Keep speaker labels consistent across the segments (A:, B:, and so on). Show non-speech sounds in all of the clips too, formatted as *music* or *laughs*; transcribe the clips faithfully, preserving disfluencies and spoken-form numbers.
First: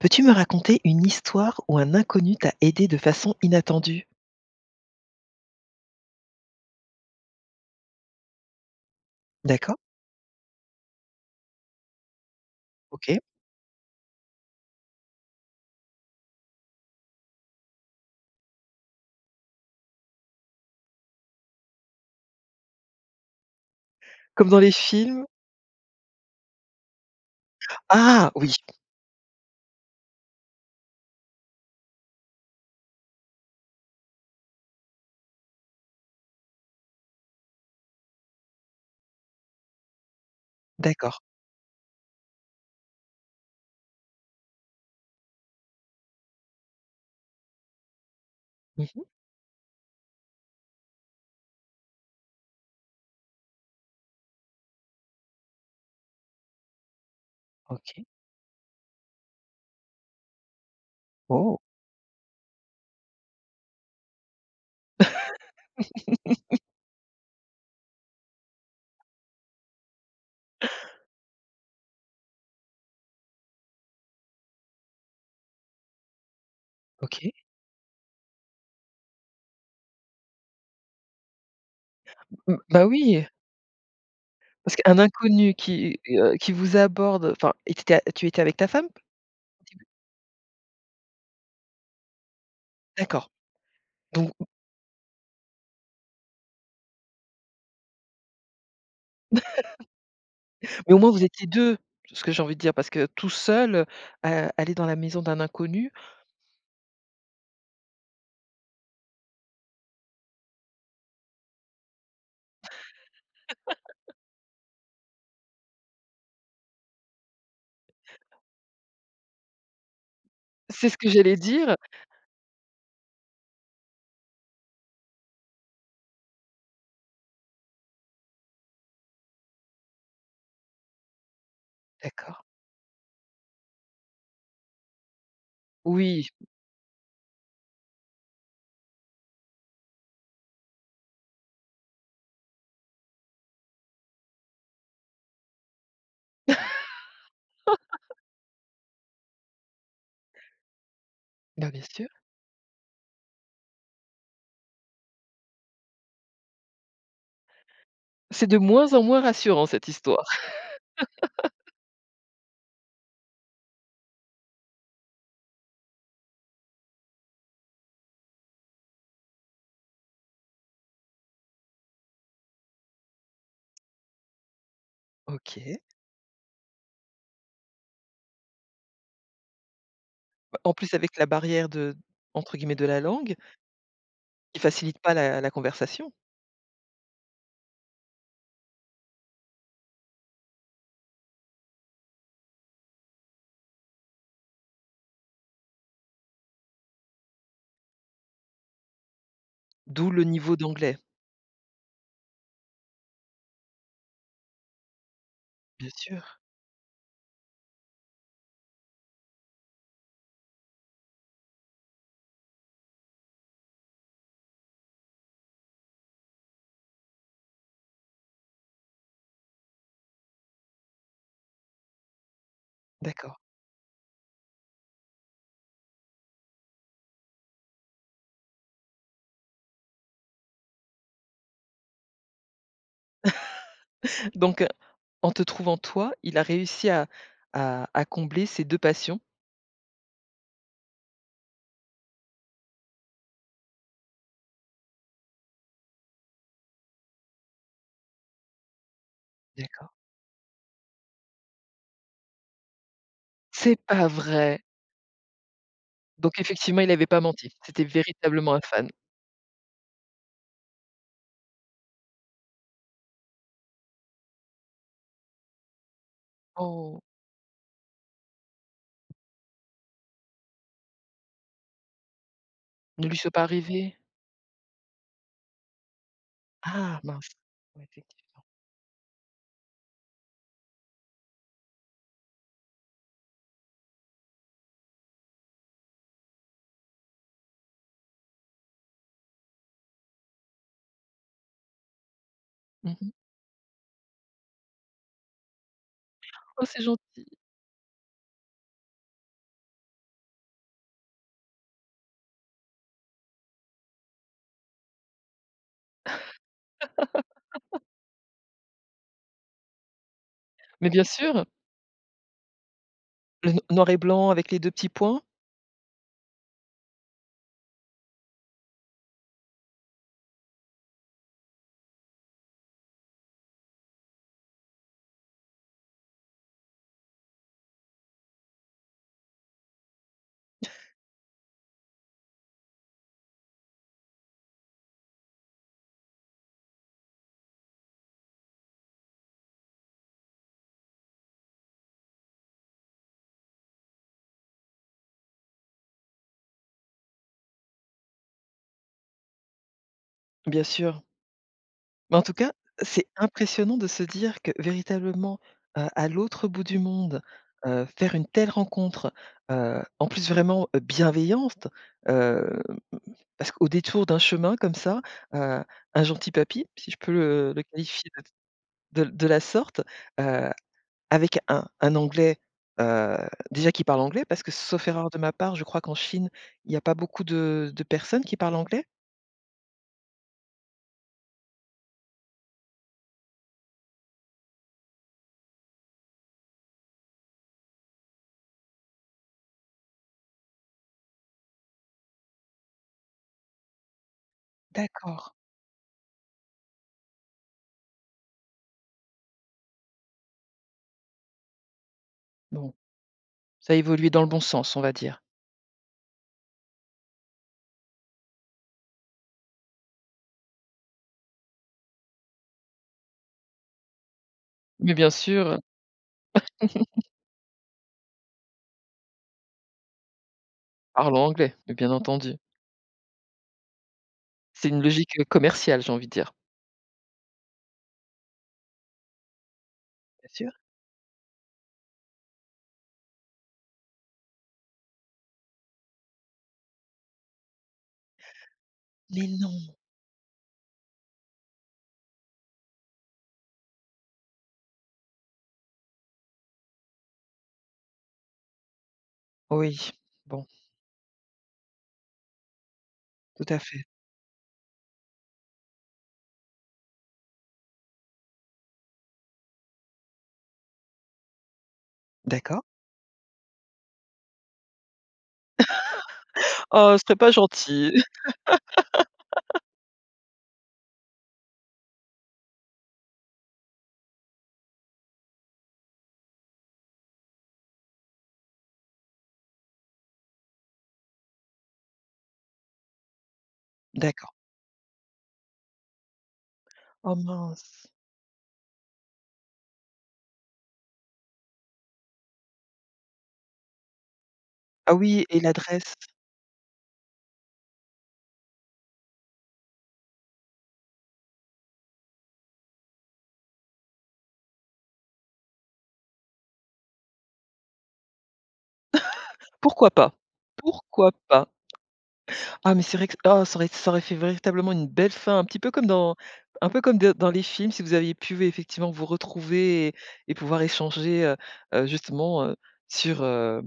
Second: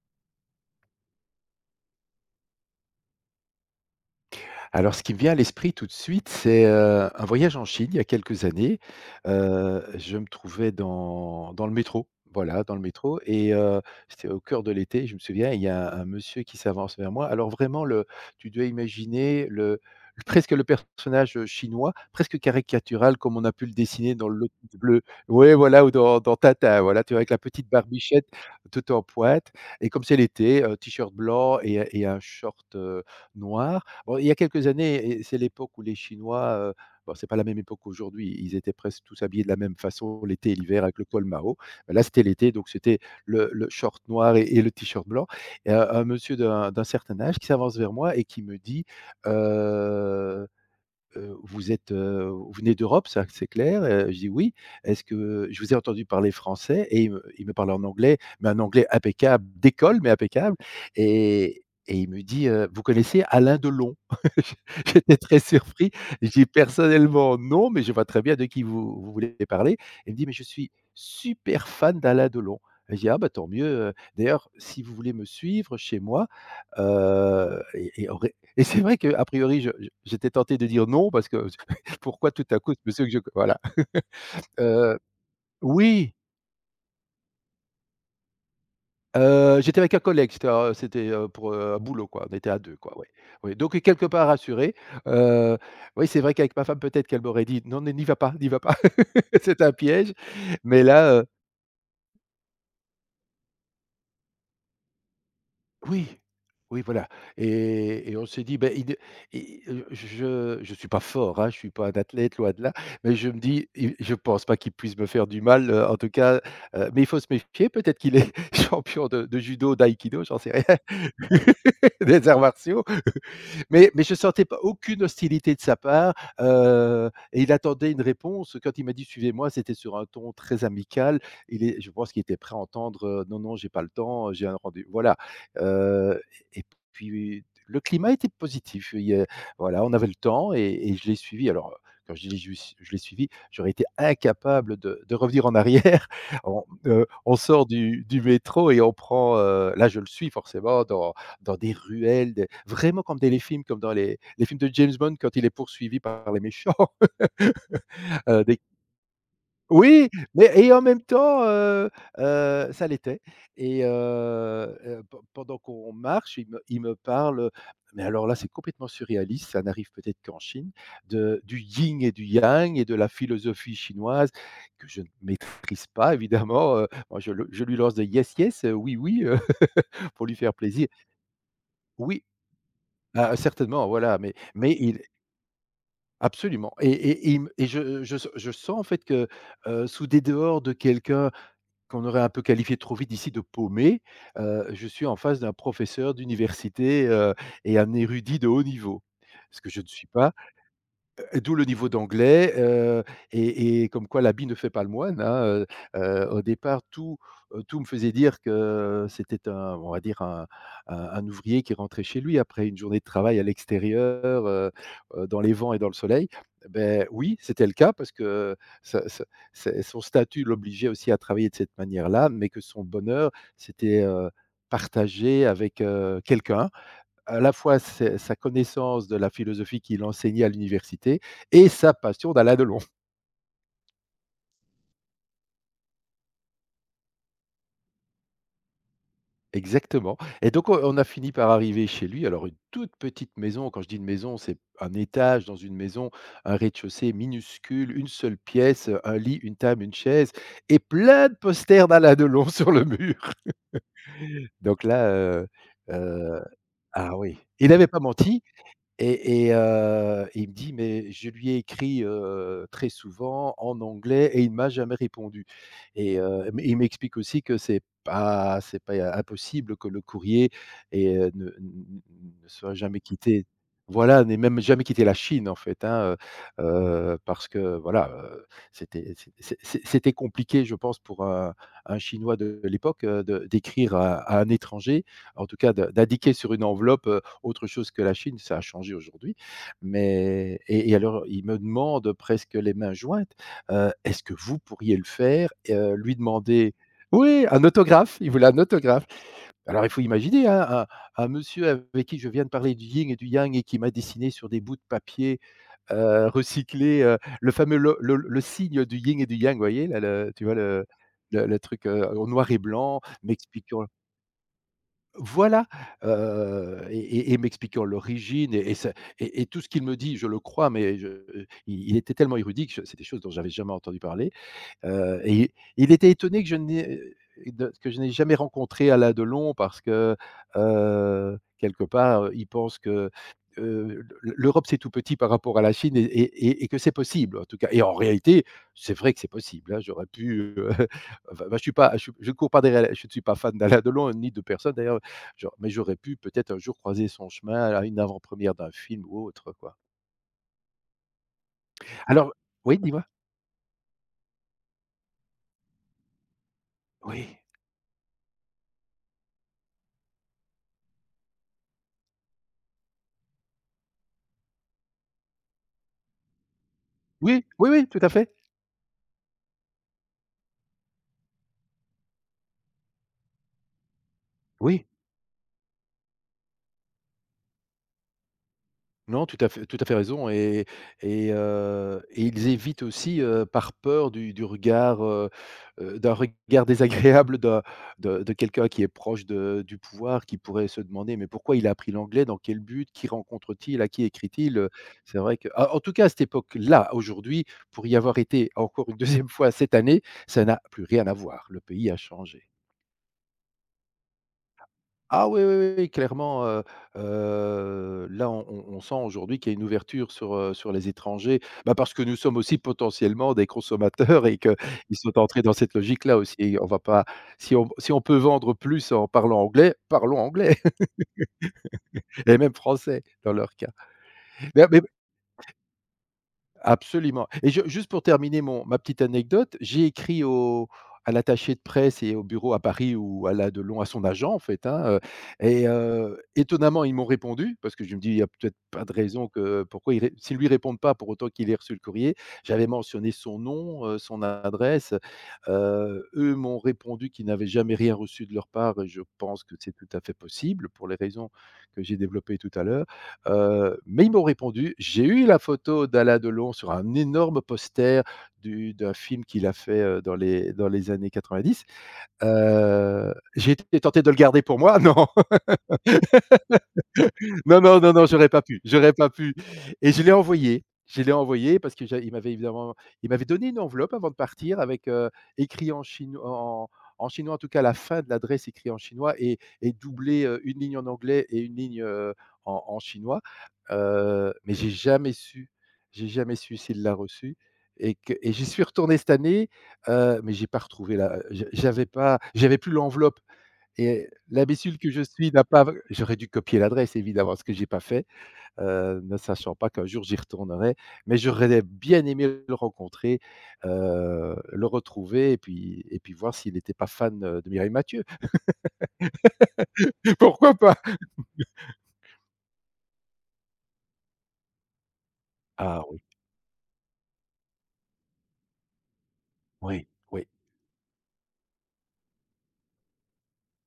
A: Peux-tu me raconter une histoire où un inconnu t'a aidé de façon inattendue?
B: Alors ce qui me vient à l'esprit tout de suite, c'est, heu, un voyage en Chine il y a quelques années.
A: D'accord.
B: Heu, je me trouvais dans dans le métro, voilà, dans le
A: OK.
B: métro et heu, c'était au cœur de l'été, je me souviens, il y a un un monsieur qui s'avance vers moi. Alors vraiment le tu dois imaginer le le- presque le personnage, chinois, presque caricatural comme on a pu le dessiner dans le
A: Comme dans
B: Lotus
A: les
B: *laughs* bleu.
A: films?
B: Oui, voilà, ou dans dans Tata, voilà, tu vois? Avec la petite barbichette
A: Ah oui,
B: tout en pointe et comme c'est l'été, heu, t-shirt blanc et et un short, heu, noir. Bon, il y a quelques années, et c'est l'époque où les Chinois, heu, bon, c'est pas la même époque qu'aujourd'hui, ils étaient presque tous habillés de la même façon l'été et l'hiver avec le
A: d'accord.
B: col Mao. Là, c'était l'été, donc c'était le le short noir et et le t-shirt blanc, et un un monsieur d'un d'un certain âge qui s'avance vers moi et qui me dit,
A: Mmh.
B: euh, heu, vous êtes, heu, vous venez d'Europe, ça c'est clair? Heu, je dis: «Oui». Est-ce que je vous ai entendu parler français? Et il me il me parle en
A: OK.
B: anglais, mais un anglais impeccable, d'école, mais impeccable.
A: Oh.
B: Et et il me dit, heu: «Vous connaissez Alain Delon?» *laughs* J'étais très surpris. Je dis: «Personnellement, non, mais je vois très bien de qui vous vous voulez parler». Il me dit: «Mais je suis super fan d'Alain Delon». Et Je dis: «Ah bah, tant mieux, d'ailleurs si vous voulez me suivre chez moi,
A: OK.
B: heu et et et c'est vrai qu'a priori, je je j'étais tenté de dire non parce que *laughs* pourquoi tout à
A: Mmh,
B: coup ce
A: bah
B: monsieur que je
A: oui,
B: voilà. *laughs*
A: parce
B: Heu,
A: qu'un inconnu qui,
B: oui,
A: heu, qui vous aborde, enfin, et tu étais tu étais avec ta femme?
B: heu, j'étais avec un collègue, c'était, heu, c'était, heu, pour, heu, un boulot quoi, on était à deux quoi, ouais.
A: D'accord.
B: Oui, donc euh, quelque part
A: Donc
B: rassuré. heu, oui, c'est vrai qu'avec ma femme peut-être qu'elle m'aurait dit: «Non, ne n'y va pas, n'y va pas, *laughs* c'est un piège», mais
A: mais au moins
B: là,
A: vous étiez deux, ce que j'ai envie de dire, parce que tout seul, heu, aller dans la maison d'un inconnu,
B: oui, oui, voilà. Et et on s'est dit, ben, il et heu, je je suis pas fort, hein, je ne suis pas un athlète, loin de là, mais je me dis: «Il Je ne pense pas qu'il puisse me faire du mal, heu, en tout cas, heu, mais il faut se méfier, peut-être qu'il est *laughs* champion de de judo, d'aïkido, j'en sais rien,
A: c'est ce que j'allais dire.
B: *laughs* des arts martiaux». Mais, mais je ne sentais pas aucune hostilité de sa part. Heu et il attendait une réponse. Quand il m'a dit: «Suivez-moi», c'était sur un ton très amical. Il est Je pense qu'il était
A: D'accord.
B: prêt à entendre, heu: «Non, non, j'ai pas le temps, euh, j'ai un rendez-vous», voilà. heu
A: Oui,
B: et puis le climat était positif. Il y a Voilà, on avait le temps et et je l'ai suivi. Alors, quand je dis je je l'ai suivi, j'aurais été incapable de de revenir en arrière. *laughs* On, heu, on sort du du métro et on prend, heu là je le suis forcément dans
A: bah,
B: des
A: bien sûr.
B: ruelles, des vraiment comme dans les films, comme dans les les films de James Bond quand il est poursuivi par les méchants. *laughs* heu,
A: C'est de
B: des
A: moins en moins rassurant cette
B: Oui,
A: histoire.
B: mais et en même temps, heu heu, ça l'était et heu heu, pen pendant qu'on marche, il me il me parle, mais alors là, c'est complètement surréaliste, ça n'arrive peut-être qu'en Chine, de du yin et du yang et de la philosophie chinoise que je ne
A: OK.
B: maîtrise pas évidemment. Heu, moi je le je lui lance des: «Yes, yes», euh, «Oui, oui», heu, *laughs* pour lui faire
A: En
B: plaisir.
A: plus avec la barrière de,
B: Oui.
A: entre guillemets, «de la langue»
B: Ah, certainement, voilà, mais
A: qui
B: mais
A: facilite
B: il
A: pas la la conversation,
B: absolument. Et et et il me et je je je sens en fait que, heu, sous des dehors de quelqu'un qu'on aurait un peu qualifié trop vite ici de paumé. Heu, je suis en face d'un professeur d'université, heu, et un érudit de haut niveau. Ce que je ne suis
A: d'où le
B: pas.
A: niveau d'anglais.
B: Heu, d'où le niveau d'anglais, heu et et comme quoi l'habit ne fait pas le moine, hein. Heu
A: Bien
B: heu, au
A: sûr,
B: départ, tout, heu, tout me faisait dire que c'était un on va dire un un un ouvrier qui rentrait chez lui après une journée de travail à l'extérieur, heu heu, dans les vents et dans le soleil. Beh, oui, c'était le cas parce que sa sa c'est son statut l'obligeait aussi à travailler de cette manière-là, mais que son bonheur,
A: d'accord.
B: c'était, heu, partagé avec, heu, quelqu'un, à la fois ses sa connaissance de la philosophie qu'il enseignait à l'université et sa passion d'Alain Delon. *laughs*
A: Donc, heu, en te trouvant toi, il a réussi à à à combler ses deux passions?
B: Exactement. Et donc on on a fini par arriver chez lui, alors une toute petite maison, quand je dis une maison, c'est un étage dans une maison, un rez-de-chaussée minuscule, une seule pièce, un lit, une table, une
A: D'accord.
B: chaise et plein de posters d'Alain Delon *laughs* sur le mur.
A: C'est pas vrai!
B: Donc là, heu
A: Donc
B: heu,
A: effectivement, il avait
B: ah
A: pas
B: oui,
A: menti.
B: il
A: C'était
B: avait pas menti.
A: véritablement un fan.
B: Et et heu, il me dit: «Mais je lui ai écrit, heu, très souvent en anglais et il m'a jamais répondu». Et heu, mais il
A: Oh,
B: m'explique aussi que c'est pas c'est pas impossible que le courrier et heu, ne ne soit jamais
A: ne lui soit pas
B: quitté,
A: arrivé?
B: voilà, n'ait même jamais quitté la Chine, en fait, hein. heu
A: Ah
B: heu,
A: mince.
B: Parce que
A: Ouais
B: voilà,
A: effective.
B: heu, c'était c'é c'é c'é c'était compliqué, je pense, pour un un Chinois de l'époque, heu, de d'écrire à à un étranger, en tout cas de d'indiquer sur une enveloppe, autre chose que la Chine. Ça a changé aujourd'hui, mais et et alors il me demande presque les mains
A: Mmh mh.
B: jointes, heu: «Est-ce que vous pourriez le faire?» et lui
A: Oh
B: demander,
A: c'est gentil.
B: oui, un autographe, il voulait un autographe. Alors il faut imaginer, hein, un un monsieur avec qui je viens de parler du yin et du yang et qui m'a dessiné sur des bouts de papier, heu, recyclé, heu, le fameux le le le signe du yin et du yang, vous voyez? Là, le tu vois le
A: Mais bien
B: le
A: sûr,
B: le truc, heu, en noir et blanc,
A: le n
B: m'expliquant
A: noir et blanc avec les deux petits points?
B: voilà, heu et et et m'expliquant l'origine et et ce et et tout ce qu'il me dit, je le crois, mais je, il il était tellement érudit que je c'est des choses dont j'avais jamais entendu parler. Heu et il était étonné que je n'ai de que je n'ai jamais rencontré Alain Delon parce que, heu, quelque part, heu, il pense que, heu, l'E l'Europe, c'est tout petit par rapport à la Chine, et et et et que c'est possible, en tout cas. Et en réalité, c'est vrai que c'est possible, hein. J'aurais pu, heu, *laughs* enfin, moi, je suis pas je je ne cours pas derrière, je ne suis pas fan d'Alain Delon ni de personne d'ailleurs, genre. Mais j'aurais pu peut-être un jour croiser son chemin à une avant-première d'un film ou autre, quoi.
A: Bien sûr. Mais en
B: Alors.
A: tout cas,
B: Oui, dis-moi?
A: c'est impressionnant de se dire que véritablement, heu, à l'autre bout du monde,
B: Oui.
A: heu, faire une telle rencontre, heu, en plus vraiment, heu, bienveillante, heu, parce qu'au détour d'un chemin comme ça, heu, un gentil papy, si je peux
B: Oui,
A: le le
B: oui, oui, tout
A: qualifier
B: à fait.
A: de de de la sorte, heu, avec un un anglais, heu, déjà qui parle anglais parce que
B: Oui.
A: sauf erreur de ma part, je crois qu'en Chine, il n'y a pas beaucoup de de personnes qui parlent anglais?
B: Non, tout à fait tout à fait raison. Et et heu et ils évitent aussi, heu, par peur du du regard, heu heu, d'un regard désagréable d'un de de quelqu'un qui est proche de du pouvoir, qui pourrait se demander: «Mais pourquoi il a appris l'anglais? Dans quel but? Qui rencontre-t-il? À qui écrit-il?» Heu, c'est
A: D'accord,
B: vrai que, ah, en tout cas à cette époque-là. Aujourd'hui, pour y avoir été encore une *laughs* deuxième fois cette année, ça n'a plus rien à voir. Le pays a changé.
A: bon, ça a évolué dans le bon sens, on va dire.
B: Ah oui, oui, oui, oui, clairement. Heu heu, là, on on on sent aujourd'hui qu'il y a une ouverture sur, heu, sur les étrangers. Bah, parce que nous sommes aussi potentiellement des consommateurs, et qu'ils
A: Mais bien
B: sont entrés dans
A: sûr.
B: cette logique-là aussi, et on va pas, si on si on peut vendre plus en parlant anglais, parlons anglais
A: Parle anglais, mais bien
B: *laughs* et
A: entendu.
B: même français dans leur cas. Mais
A: C'est une
B: mais
A: logique, heu, commerciale, j'ai envie de dire.
B: Absolument. Et je, juste pour terminer mon ma petite anecdote, j'ai écrit
A: Bien sûr.
B: au à l'attaché de presse et au bureau à Paris où elle a de long à son agent en fait, hein. Heu et heu, étonnamment, ils m'ont répondu parce que je me dis: «Il y a peut-être pas de raison,
A: Mais
B: que
A: non?
B: pourquoi ils ré s'ils lui répondent pas, pour autant qu'il ait reçu le courrier». J'avais mentionné son nom, heu, son adresse, heu, eux m'ont répondu qu'ils n'avaient jamais rien reçu de leur part, et je pense que c'est tout
A: Oui,
B: à fait
A: bon.
B: possible pour les raisons que j'ai développées tout à l'heure.
A: Tout à
B: Heu,
A: fait.
B: mais ils m'ont répondu: «J'ai eu la photo d'Alain Delon sur un énorme poster du d'un film qu'il a fait, heu, dans les dans les années quatre-vingt-dix.
A: D'accord.
B: Heu, j'ai été tenté de le garder pour moi». *laughs* Non!
A: Oh, ce serait pas
B: Non, non, non,
A: gentil.
B: non, j'aurais
A: *laughs*
B: pas pu, j'aurais pas pu et je l'ai envoyé, je l'ai envoyé parce que j'a il m'avait évidemment il m'avait donné une enveloppe avant de partir avec, heu, écrit en chinois en en chinois, en tout cas la fin de l'adresse écrit en chinois et et doublé, heu, une ligne en anglais et une ligne, heu, en en chinois, heu,
A: D'accord.
B: mais j'ai jamais su j'ai jamais su s'il l'a
A: Oh
B: reçu
A: mince.
B: et que et j'y suis retourné cette année, heu, mais j'ai pas retrouvé la je j'avais pas j'avais plus l'enveloppe et l'imbécile que
A: Ah
B: je
A: oui
B: suis
A: et
B: n'a pas
A: l'adresse?
B: j'aurais dû copier l'adresse évidemment, ce que j'ai pas fait, heu, ne sachant pas qu'un jour j'y retournerais, mais j'aurais bien aimé le rencontrer, heu, le retrouver et puis et puis voir s'il n'était pas fan, heu, de Mireille Mathieu.
A: Pourquoi pas?
B: *laughs* Pourquoi pas?
A: Pourquoi pas? Ah mais c'est vrai que ah ça aurait ça aurait fait véritablement une belle fin, un petit peu
B: Ah
A: comme
B: oui,
A: dans un peu comme de dans les films, si vous aviez pu effectivement vous
B: oui,
A: retrouver et
B: oui,
A: et pouvoir échanger, heu heu, justement, heu, sur, heu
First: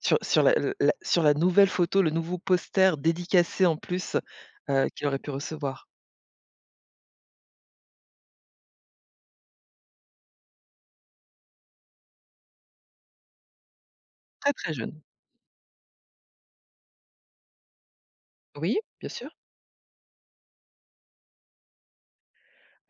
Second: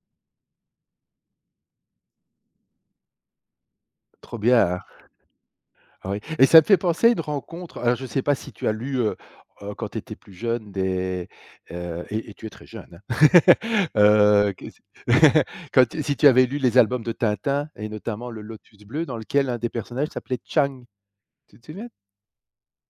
A: Sur sur la l la sur la nouvelle photo, le nouveau poster dédicacé en plus,
B: trop bien, hein?
A: heu, qu'il aurait pu recevoir.
B: Ah oui et ça me fait penser à une rencontre, alors je ne sais pas si tu as lu, heu heu, quand tu étais plus jeune des heu et et tu es très jeune, hein. *laughs* Heu,
A: Très,
B: que
A: très jeune.
B: *laughs* quand tu si tu avais lu les albums de Tintin et notamment le Lotus
A: Oui,
B: bleu
A: bien
B: dans
A: sûr.
B: lequel un des personnages s'appelait Chang, tu te souviens?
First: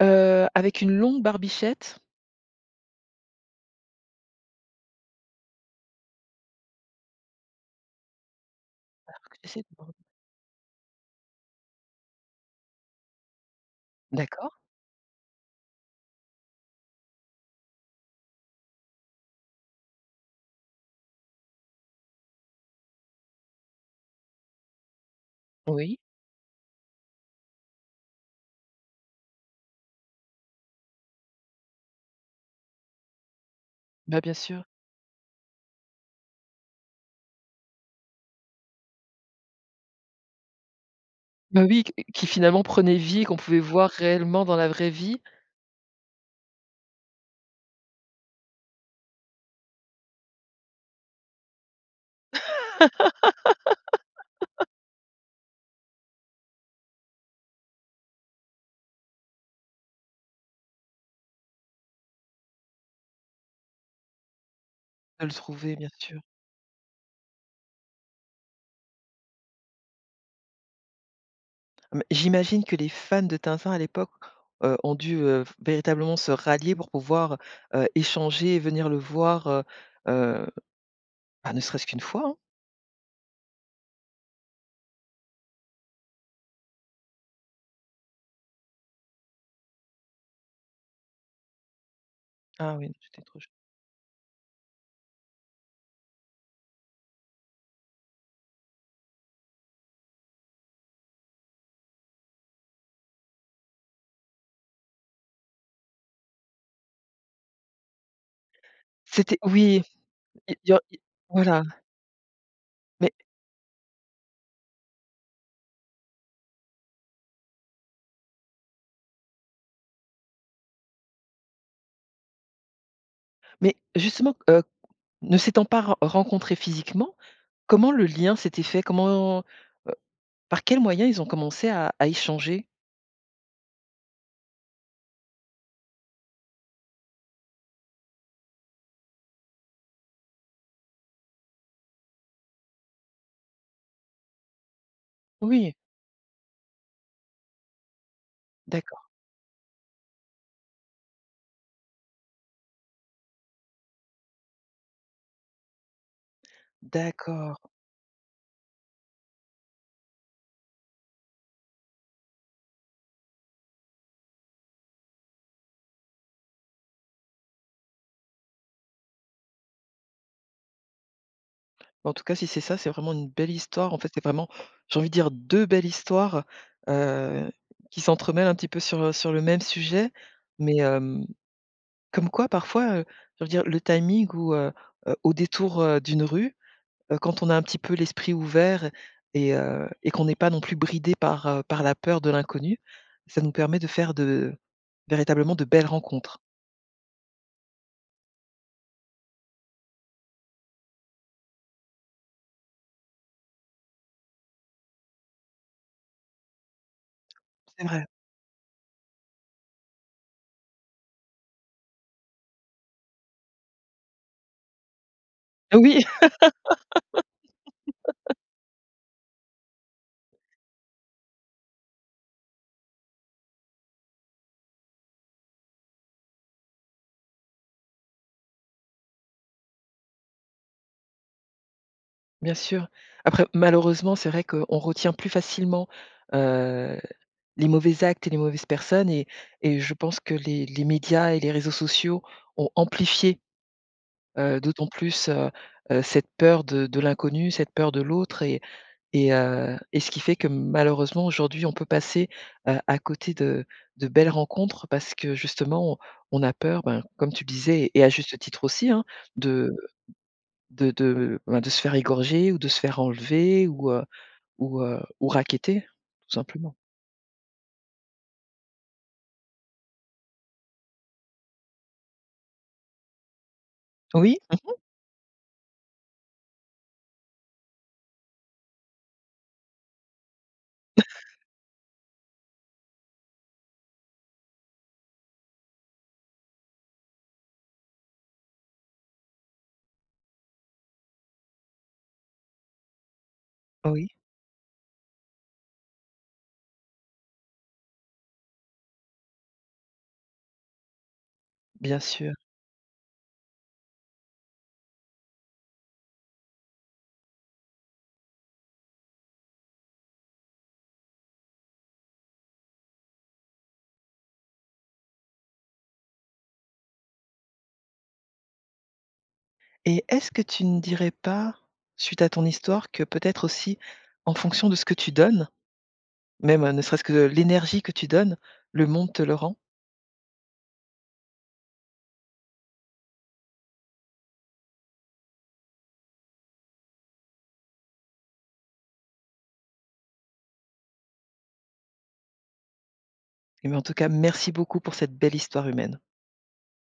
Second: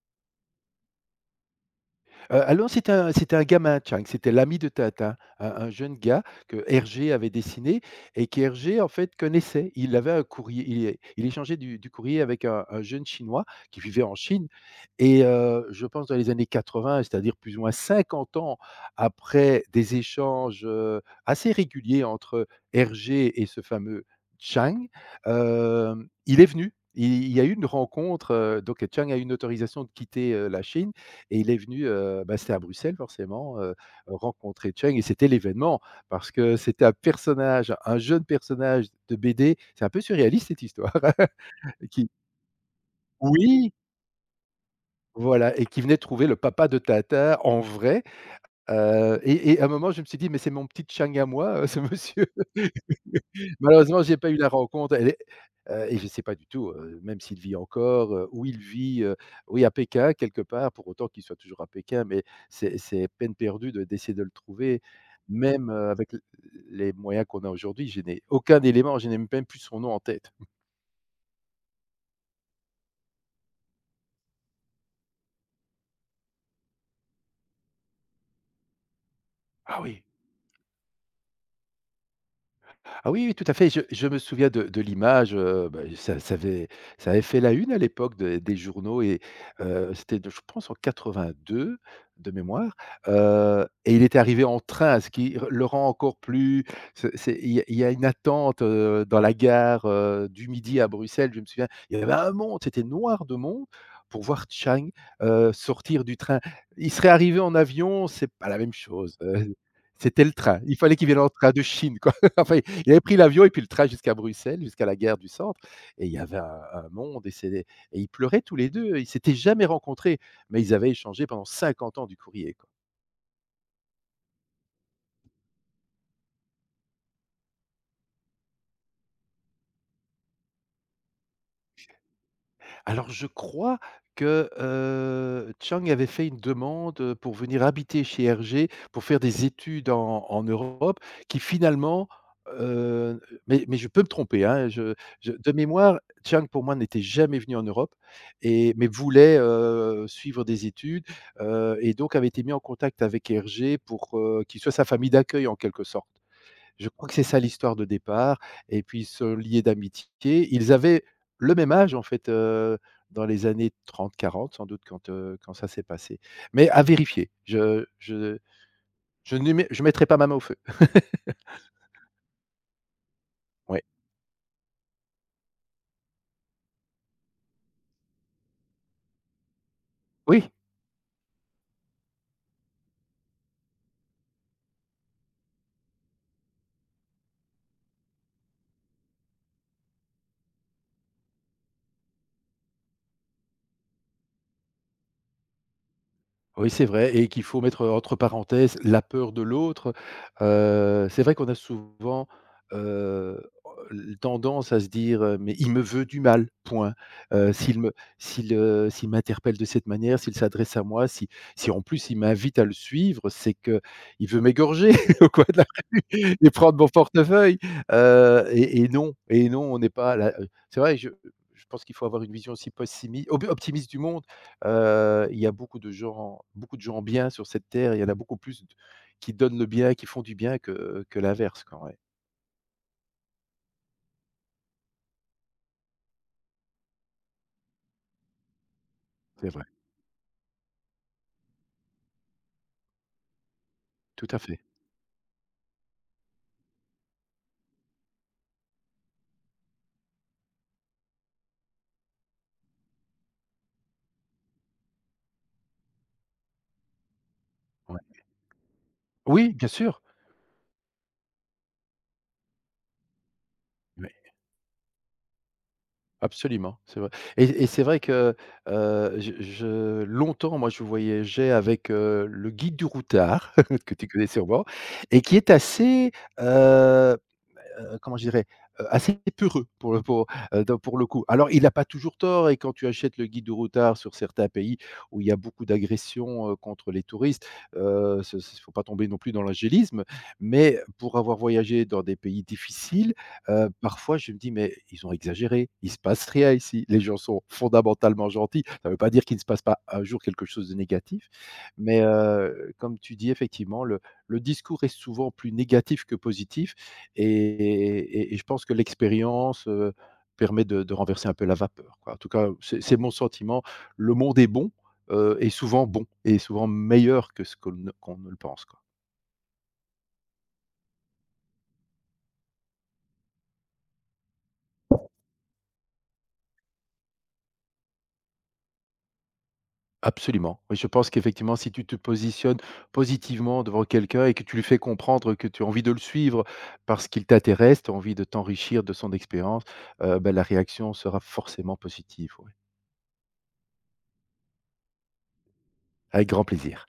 A: Heu, avec une longue barbichette.
B: Heu, ah c'était un c'était un gamin, Chang, c'était l'ami de Tintin, un un jeune gars que Hergé avait dessiné et qu'Hergé, en fait,
A: Que J'essaie
B: connaissait.
A: de me
B: Il avait un courrier il il échangeait du du courrier avec un un jeune Chinois qui vivait en Chine
A: d'accord,
B: et heu, je pense dans les années quatre-vingts, c'est-à-dire plus ou moins cinquante ans après des échanges, heu, assez réguliers entre Hergé et ce fameux Chang,
A: oui,
B: hem, il est venu. Il il y a eu une rencontre, heu, donc Chang a eu une autorisation de quitter, heu, la Chine et il est venu, heu, bah, c'était à Bruxelles forcément, heu,
A: bah, bien sûr.
B: rencontrer Cheng et c'était l'événement parce que c'était un personnage, un jeune personnage de B D. C'est un peu surréaliste cette histoire
A: Bah, oui,
B: *laughs*
A: q
B: qui
A: qui finalement prenait vie et qu'on pouvait
B: oui,
A: voir réellement dans la vraie vie,
B: voilà et qui venait trouver le papa de Tata en vrai, heu et et à un moment je me suis dit: «Mais c'est mon petit Cheng à moi, *laughs* heu, ce monsieur». Malheureusement, j'ai pas eu la rencontre. Elle est heu et je sais pas du tout, heu, même s'il vit encore, heu, où il vit, heu, oui à Pékin quelque part, pour autant qu'il soit toujours à Pékin, mais c'est c'est peine perdue de d'essayer de le trouver.
A: de le
B: Même,
A: trouver,
B: heu,
A: bien
B: avec l
A: sûr.
B: les moyens qu'on a aujourd'hui, je n'ai aucun élément, je n'ai même plus son nom en tête.
A: Ah, mais j'imagine que les fans de Tintin à l'époque, heu, ont dû, heu, véritablement se rallier pour pouvoir, heu, échanger et venir le voir. heu,
B: Ah oui!
A: heu Bah, ne serait-ce qu'une fois, hein.
B: Ah oui, oui, tout à fait. Je je me souviens de de l'image, heu, bah, ça ça avait ça avait fait la une à l'époque de des journaux et heu, c'était je pense en quatre-vingt-deux de mémoire,
A: Ah oui, c'était trop jeune.
B: heu et il était arrivé en train, ce qui r le rend encore plus c'est c'est il y a il y a une attente, heu, dans la gare, heu, du midi à Bruxelles, je me souviens. Il y avait un monde, c'était noir de monde pour voir Chang heu, sortir du train. Il serait arrivé en avion, c'est pas la même chose,
A: C'était
B: heu,
A: oui,
B: c'était le
A: il
B: train.
A: y
B: Il
A: a
B: fallait
A: il
B: qu'il vienne en train de
A: voilà,
B: Chine, quoi. *laughs* Enfin, il avait
A: mais
B: pris l'avion et puis le train jusqu'à Bruxelles, jusqu'à la gare du centre. Et il y avait un, un monde et, c'est- et ils pleuraient tous les deux. Ils s'étaient jamais rencontrés, mais ils avaient échangé pendant cinquante ans du courrier.
A: mais justement, heu, ne s'étant pas ren rencontrés physiquement, comment le lien s'était fait? Comment, heu, par quels moyens ils ont commencé à à échanger?
B: Alors je crois que, heu, Chiang avait fait une demande, pour venir habiter chez Hergé, pour faire des études en en Europe qui finalement, heu, mais mais je peux me tromper, hein, je je de
A: Oui,
B: mémoire, Chiang pour moi n'était jamais venu en Europe et mais
A: d'accord,
B: voulait, heu, suivre des études, heu et donc avait été mis en contact avec Hergé pour, heu, qu'il soit sa famille d'accueil en quelque sorte. Je crois que c'est ça
A: d'accord.
B: l'histoire de départ et puis ils se liaient d'amitié. Ils avaient le même âge, en fait, heu, dans les années trente, quarante, sans doute quand, heu, quand ça s'est passé. Mais à vérifier. Je je je ne mets je mettrai pas ma main au feu. *laughs*
A: Bah, en tout cas, si c'est ça, c'est vraiment une belle
B: Ouais.
A: histoire. En fait, c'est vraiment, j'ai envie de dire, deux belles histoires, heu, qui s'entremêlent un petit peu sur, sur le même sujet.
B: Oui.
A: Mais, hem, comme quoi parfois, heu, je veux dire le timing ou, heu heu, au détour, heu, d'une rue, heu, quand on a un petit peu l'esprit ouvert et heu et qu'on n'est pas non plus bridé par, heu, par la peur de l'inconnu, ça nous permet de faire de véritablement de belles rencontres.
B: Oui, c'est vrai et qu'il faut mettre entre parenthèses la peur de l'autre. Heu, c'est vrai qu'on a souvent, heu, l tendance à se dire, heu: «Mais il me veut du mal, point. Heu, s'il
A: C'est
B: me
A: vrai.
B: s'il, heu, s'il m'interpelle de cette manière, s'il s'adresse à moi, si si en plus il m'invite à le suivre, c'est qu'il veut m'égorger *laughs* au coin de la rue
A: Oui, *laughs*
B: et prendre mon portefeuille». Heu et et non et non, on n'est pas là, c'est vrai, je je pense qu'il faut avoir une vision aussi possimi ob optimiste du monde. Heu, il y a beaucoup de gens beaucoup de gens bien sur cette terre, il y en a beaucoup plus d qui donnent le bien, qui font du bien que que l'inverse quoi, ouais.
A: bien sûr. Après malheureusement, c'est vrai qu'on retient plus facilement, heu les mauvais actes et les mauvaises personnes et
B: C'est vrai,
A: et je pense que les les médias et les réseaux sociaux ont amplifié,
B: tout à fait,
A: heu, d'autant plus, heu heu, cette peur de de l'inconnu, cette peur de l'autre et et heu et ce qui fait que malheureusement aujourd'hui on peut passer, heu, à côté de de belles rencontres parce que justement on on a peur, ben, comme tu le disais et à
B: ouais.
A: juste titre aussi, hein,
B: Oui, bien
A: de
B: sûr,
A: de de, ben, de se faire égorger ou de se faire enlever ou, heu
B: oui,
A: ou, heu, ou racketter, tout simplement.
B: absolument, c'est vrai et et c'est vrai que, heu, je je longtemps moi je voyageais avec, heu, le guide du routard *laughs* que tu connais
A: Oui,
B: sûrement et qui est assez, heu, comment je dirais? Heu, assez peureux pour le pour, heu, donc pour le coup. Alors il n'a pas toujours tort et quand tu achètes le guide du routard sur certains pays où il y a beaucoup d'agressions, heu, contre les touristes, heu, ce faut pas tomber non plus dans l'angélisme, mais pour avoir voyagé dans des pays difficiles, heu,
A: oui,
B: parfois je me dis: «Mais ils ont exagéré, il se passe rien ici». Les gens sont fondamentalement gentils. Ça ne veut pas dire qu'il ne se passe pas un jour quelque chose de négatif, mais
A: bien sûr.
B: heu, comme tu dis effectivement le le discours est souvent plus négatif que positif et et et je pense que l'expérience, heu, permet de de renverser un peu la vapeur, quoi. En tout cas, c'est c'est mon sentiment. Le monde est bon, heu et souvent bon et souvent meilleur que ce qu'on ne qu'on ne le pense, quoi.
A: Et est-ce que tu ne dirais pas, suite à ton histoire, que peut-être aussi, en fonction de ce que tu donnes, même, heu, ne serait-ce que de l'énergie que tu donnes, le monde te le rend?
B: Absolument. Oui, je pense qu'effectivement, si tu te positionnes positivement devant quelqu'un et que tu lui fais comprendre que tu as envie de le suivre parce qu'il t'intéresse, tu as envie de t'enrichir de son expérience, heu, bah, la réaction sera forcément positive, oui.
A: Et mais en tout cas, merci beaucoup pour cette belle histoire humaine.
B: Avec grand plaisir.